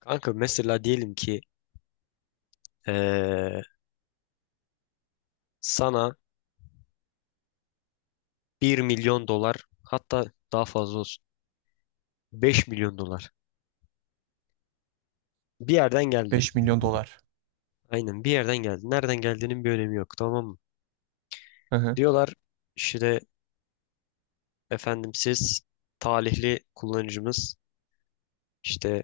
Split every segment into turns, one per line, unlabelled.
Kanka mesela diyelim ki eee, sana 1 milyon dolar hatta daha fazla olsun 5 milyon dolar bir yerden geldi.
5 milyon dolar.
Aynen bir yerden geldi. Nereden geldiğinin bir önemi yok, tamam mı?
Hı hı.
Diyorlar işte efendim siz talihli kullanıcımız işte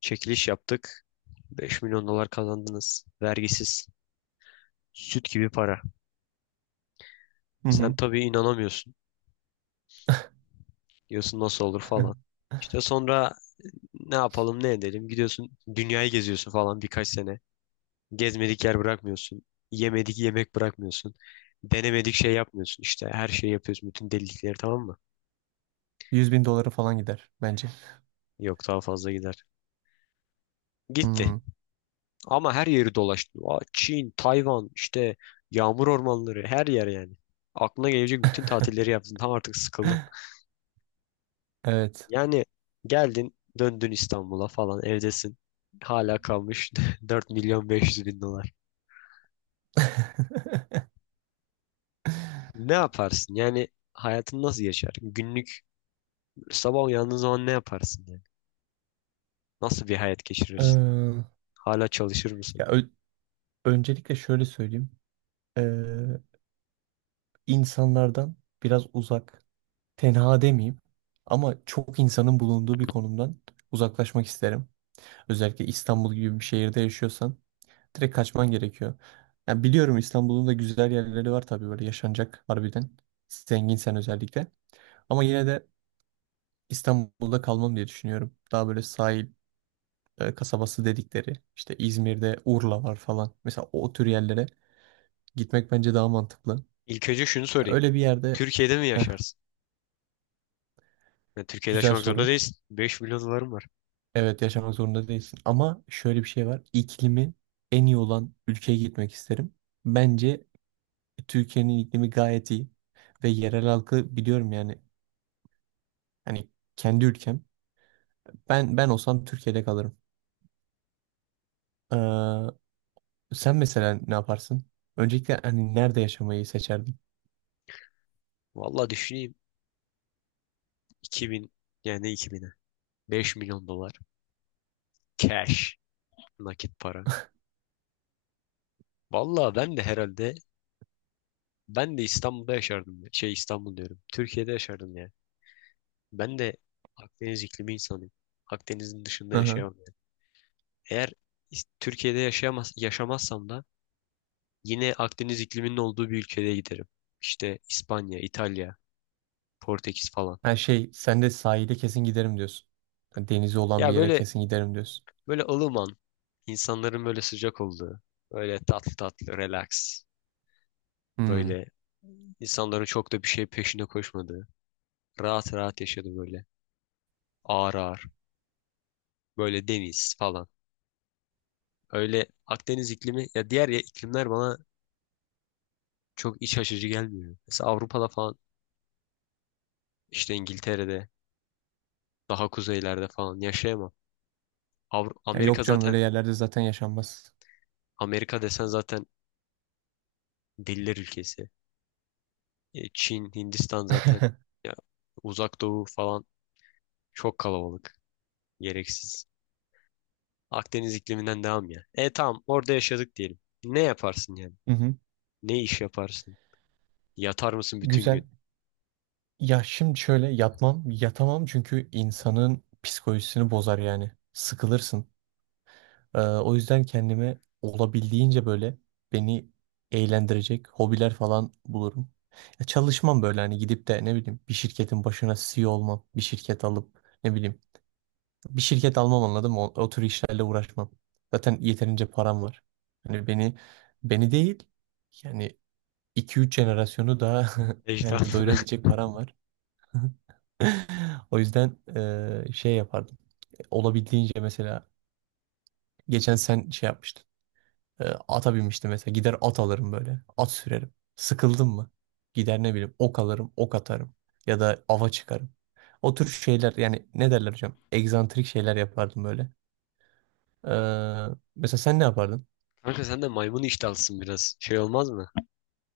çekiliş yaptık. 5 milyon dolar kazandınız. Vergisiz. Süt gibi para.
Hı
Sen
hı.
tabii inanamıyorsun. Diyorsun nasıl olur falan. İşte sonra ne yapalım ne edelim. Gidiyorsun dünyayı geziyorsun falan birkaç sene. Gezmedik yer bırakmıyorsun. Yemedik yemek bırakmıyorsun. Denemedik şey yapmıyorsun. İşte her şeyi yapıyorsun. Bütün delilikleri, tamam mı?
100 bin doları falan gider bence.
Yok, daha fazla gider. Gitti.
Hmm.
Ama her yeri dolaştı. Aa, Çin, Tayvan, işte yağmur ormanları, her yer yani. Aklına gelecek bütün tatilleri yaptın. Tam artık sıkıldın.
Evet.
Yani geldin döndün İstanbul'a falan evdesin. Hala kalmış 4.500.000 dolar. Ne yaparsın? Yani hayatın nasıl geçer? Günlük sabah uyandığın zaman ne yaparsın yani? Nasıl bir hayat geçirirsin?
Ee,
Hala çalışır mısın?
Ya öncelikle şöyle söyleyeyim. Ee, insanlardan biraz uzak, tenha demeyeyim ama çok insanın bulunduğu bir konumdan uzaklaşmak isterim. Özellikle İstanbul gibi bir şehirde yaşıyorsan direkt kaçman gerekiyor. Ya biliyorum İstanbul'un da güzel yerleri var tabii böyle yaşanacak harbiden. Zenginsen özellikle. Ama yine de İstanbul'da kalmam diye düşünüyorum. Daha böyle sahil kasabası dedikleri işte İzmir'de Urla var falan. Mesela o tür yerlere gitmek bence daha mantıklı.
İlk önce şunu
Ya
sorayım.
öyle bir yerde.
Türkiye'de mi
Heh,
yaşarsın? Yani Türkiye'de
güzel
yaşamak zorunda
soru.
değilsin. 5 milyon dolarım var.
Evet yaşamak zorunda değilsin ama şöyle bir şey var. İklimi en iyi olan ülkeye gitmek isterim. Bence Türkiye'nin iklimi gayet iyi ve yerel halkı biliyorum yani hani kendi ülkem. Ben olsam Türkiye'de kalırım. Ee, Sen mesela ne yaparsın? Öncelikle hani nerede yaşamayı seçerdin?
Vallahi düşüneyim. 2000 yani 2000'e. 5 milyon dolar. Cash. Nakit para. Vallahi ben de herhalde ben de İstanbul'da yaşardım. Şey, İstanbul diyorum. Türkiye'de yaşardım yani. Ben de Akdeniz iklimi insanıyım. Akdeniz'in dışında
Hı hı.
yaşayamam yani. Eğer Türkiye'de yaşamazsam da yine Akdeniz ikliminin olduğu bir ülkeye giderim. İşte İspanya, İtalya, Portekiz falan.
Her şey sen de sahile kesin giderim diyorsun. Yani denizi olan bir
Ya,
yere
böyle
kesin giderim diyorsun.
böyle ılıman, insanların böyle sıcak olduğu, böyle tatlı tatlı, relax,
Hmm.
böyle insanların çok da bir şey peşinde koşmadığı, rahat rahat yaşadığı böyle, ağır ağır, böyle deniz falan. Öyle Akdeniz iklimi, ya diğer ya iklimler bana çok iç açıcı gelmiyor. Mesela Avrupa'da falan, işte İngiltere'de, daha kuzeylerde falan yaşayamam. Avru-
Ya
Amerika
yok canım öyle
zaten
yerlerde zaten yaşanmaz.
Amerika desen zaten, diller ülkesi. E, Çin, Hindistan zaten. Ya, Uzak Doğu falan çok kalabalık. Gereksiz. Akdeniz ikliminden devam ya. E tamam, orada yaşadık diyelim. Ne yaparsın yani?
Hı hı.
Ne iş yaparsın? Yatar mısın bütün
Güzel.
gün?
Ya şimdi şöyle yatmam, yatamam çünkü insanın psikolojisini bozar yani. Sıkılırsın. O yüzden kendime olabildiğince böyle beni eğlendirecek hobiler falan bulurum. Ya çalışmam böyle hani gidip de ne bileyim bir şirketin başına CEO olmam, bir şirket alıp ne bileyim bir şirket almam anladım. O, o tür işlerle uğraşmam. Zaten yeterince param var. Hani beni beni değil yani iki üç jenerasyonu daha yani
Ejderhanı.
doyurabilecek param var. O yüzden şey yapardım. Olabildiğince mesela geçen sen şey yapmıştın. Ata binmiştim mesela. Gider at alırım böyle. At sürerim. Sıkıldım mı? Gider ne bileyim ok alırım, ok atarım. Ya da ava çıkarım. O tür şeyler yani ne derler hocam? Egzantrik şeyler yapardım böyle. Eee, Mesela sen ne yapardın?
Kanka sen de maymun iştahlısın biraz. Şey olmaz mı?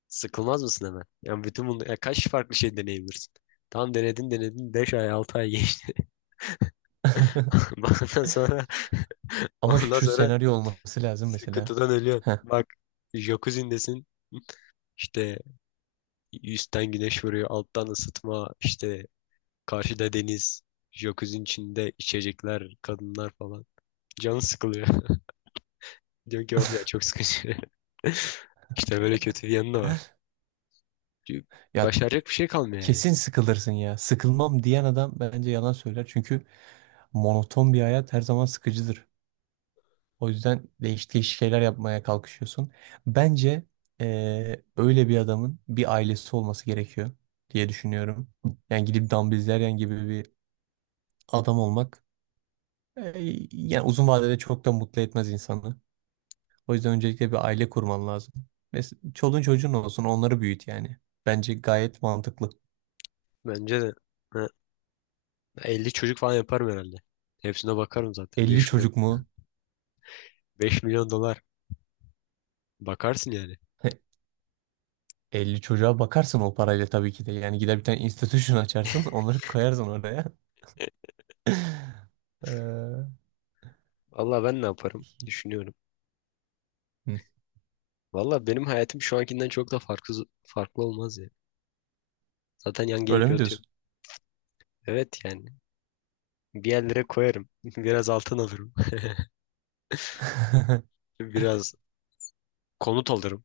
Sıkılmaz mısın hemen? Yani bütün bunu ya kaç farklı şey deneyebilirsin? Tam denedin denedin 5 ay 6 ay geçti. Ondan sonra
Ama
ondan
şu
sonra
senaryo olması lazım mesela.
sıkıntıdan ölüyorsun.
Heh.
Bak, jacuzzi'ndesin. İşte üstten güneş vuruyor, alttan ısıtma, işte karşıda deniz, jacuzzi'nin içinde içecekler, kadınlar falan. Canı sıkılıyor. Diyor ki of ya, çok sıkıcı. İşte böyle kötü bir yanı da var. Çünkü
Ya
başaracak bir şey kalmıyor yani.
kesin sıkılırsın ya. Sıkılmam diyen adam bence yalan söyler. Çünkü monoton bir hayat her zaman sıkıcıdır. O yüzden değişik değişik şeyler yapmaya kalkışıyorsun. Bence öyle bir adamın bir ailesi olması gerekiyor diye düşünüyorum. Yani gidip Dumb Bizleryen gibi bir adam olmak yani uzun vadede çok da mutlu etmez insanı. O yüzden öncelikle bir aile kurman lazım. Mesela çoluğun çocuğun olsun onları büyüt yani. Bence gayet mantıklı.
Bence de, ha, 50 çocuk falan yaparım herhalde. Hepsine bakarım zaten.
50
5 milyon.
çocuk mu?
5 milyon dolar. Bakarsın yani.
50 çocuğa bakarsın o parayla tabii ki de. Yani gider bir tane institution açarsın onları koyarsın oraya. Ee,
Valla ben ne yaparım düşünüyorum.
hı,
Valla benim hayatım şu ankinden çok da farklı farklı olmaz ya. Zaten yan
Öyle
gelip
mi diyorsun?
yatıyorum. Evet yani. Bir yerlere koyarım. Biraz altın alırım. Biraz konut alırım.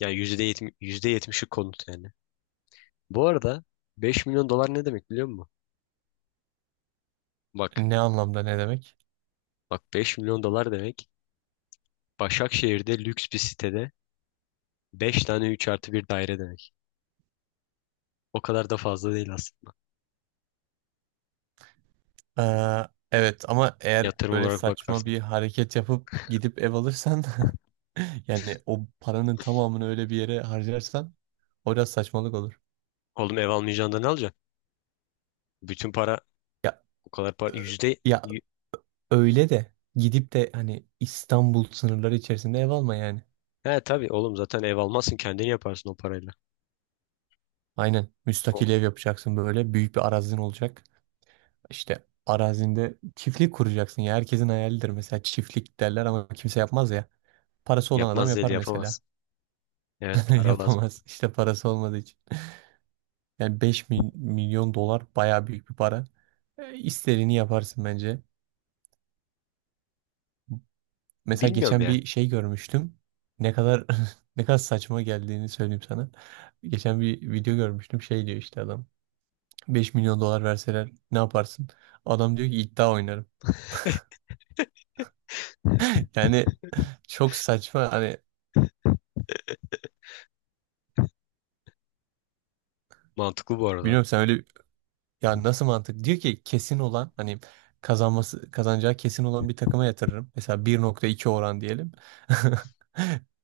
Yani yüzde yetmişi konut yani. Bu arada 5 milyon dolar ne demek biliyor musun? Bak.
Ne anlamda ne demek?
Bak, 5 milyon dolar demek. Başakşehir'de lüks bir sitede 5 tane 3+1 daire demek. O kadar da fazla değil aslında.
Evet ama eğer
Yatırım
böyle
olarak
saçma
bakarsan.
bir hareket yapıp gidip ev alırsan yani o paranın tamamını öyle bir yere harcarsan o biraz saçmalık olur.
Oğlum, ev almayacağın da ne alacaksın? Bütün para
Ya
o kadar para.
Ya
Yü-
öyle de gidip de hani İstanbul sınırları içerisinde ev alma yani.
He tabii oğlum, zaten ev almazsın, kendini yaparsın o parayla.
Aynen
O
müstakil ev yapacaksın böyle büyük bir arazin olacak. İşte arazinde çiftlik kuracaksın ya herkesin hayalidir mesela çiftlik derler ama kimse yapmaz ya. Parası olan adam
Yapmaz değil
yapar
yapamaz.
mesela.
Evet para lazım.
Yapamaz işte parası olmadığı için. Yani 5 milyon dolar baya büyük bir para. E, İstediğini yaparsın bence. Mesela
Bilmiyorum
geçen
ya.
bir şey görmüştüm. Ne kadar ne kadar saçma geldiğini söyleyeyim sana. Geçen bir video görmüştüm. Şey diyor işte adam. 5 milyon dolar verseler ne yaparsın? Adam diyor ki iddia oynarım. Yani çok saçma hani
Mantıklı bu arada.
bilmiyorum sen öyle ya nasıl mantık? Diyor ki kesin olan hani kazanması kazanacağı kesin olan bir takıma yatırırım. Mesela 1.2 oran diyelim.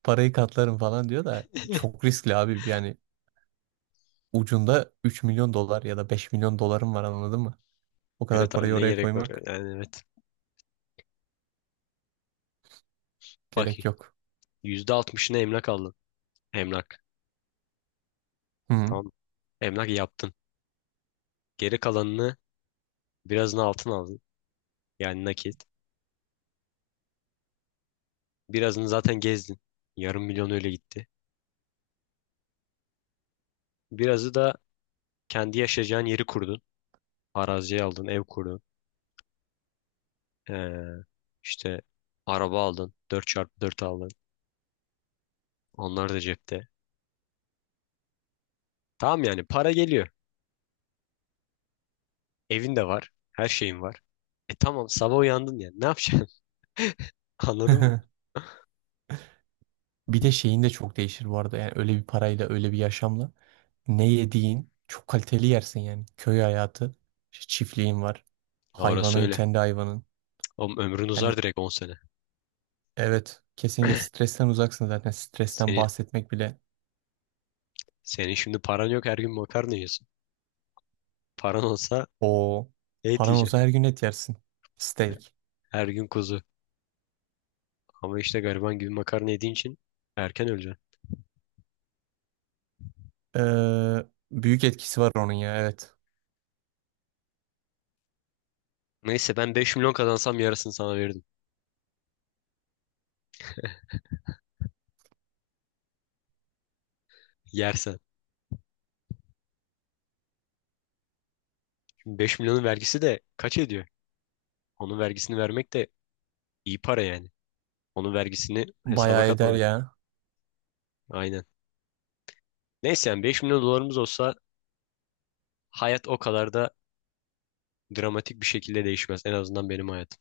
Parayı katlarım falan diyor da çok riskli abi. Yani ucunda 3 milyon dolar ya da 5 milyon dolarım var anladın. O kadar
Evet
parayı
abi, ne
oraya
gerek var
koymak
ya? Yani evet. Bak,
gerek yok.
%60'ını emlak aldın. Emlak.
Hı hı.
Tamam. Emlak yaptın. Geri kalanını, birazını altın aldın. Yani nakit. Birazını zaten gezdin. Yarım milyon öyle gitti. Birazı da kendi yaşayacağın yeri kurdun. Arazi aldın, ev kurdun. Ee, işte araba aldın. 4x4 aldın. Onlar da cepte. Tamam yani para geliyor. Evin de var. Her şeyin var. E tamam, sabah uyandın yani. Ne yapacaksın? Anladın mı?
Bir de şeyin de çok değişir bu arada. Yani öyle bir parayla, öyle bir yaşamla ne yediğin çok kaliteli yersin yani. Köy hayatı, işte çiftliğin var.
Ya orası
Hayvanın,
öyle.
kendi hayvanın.
Oğlum ömrün uzar
Yani
direkt 10 sene.
evet, kesinlikle stresten uzaksın zaten. Stresten
Senin,
bahsetmek bile.
senin şimdi paran yok, her gün makarna yiyorsun. Paran olsa
O
et
paran olsa
yiyeceksin.
her gün et yersin. Steak.
Her gün kuzu. Ama işte gariban gibi makarna yediğin için erken öleceksin.
Ee, Büyük etkisi var onun ya evet.
Neyse ben 5 milyon kazansam yarısını sana verirdim. Yersen. Şimdi 5 milyonun vergisi de kaç ediyor? Onun vergisini vermek de iyi para yani. Onun vergisini hesaba
Bayağı eder
katmadık.
ya.
Aynen. Neyse yani 5 milyon dolarımız olsa hayat o kadar da dramatik bir şekilde değişmez. En azından benim hayatım.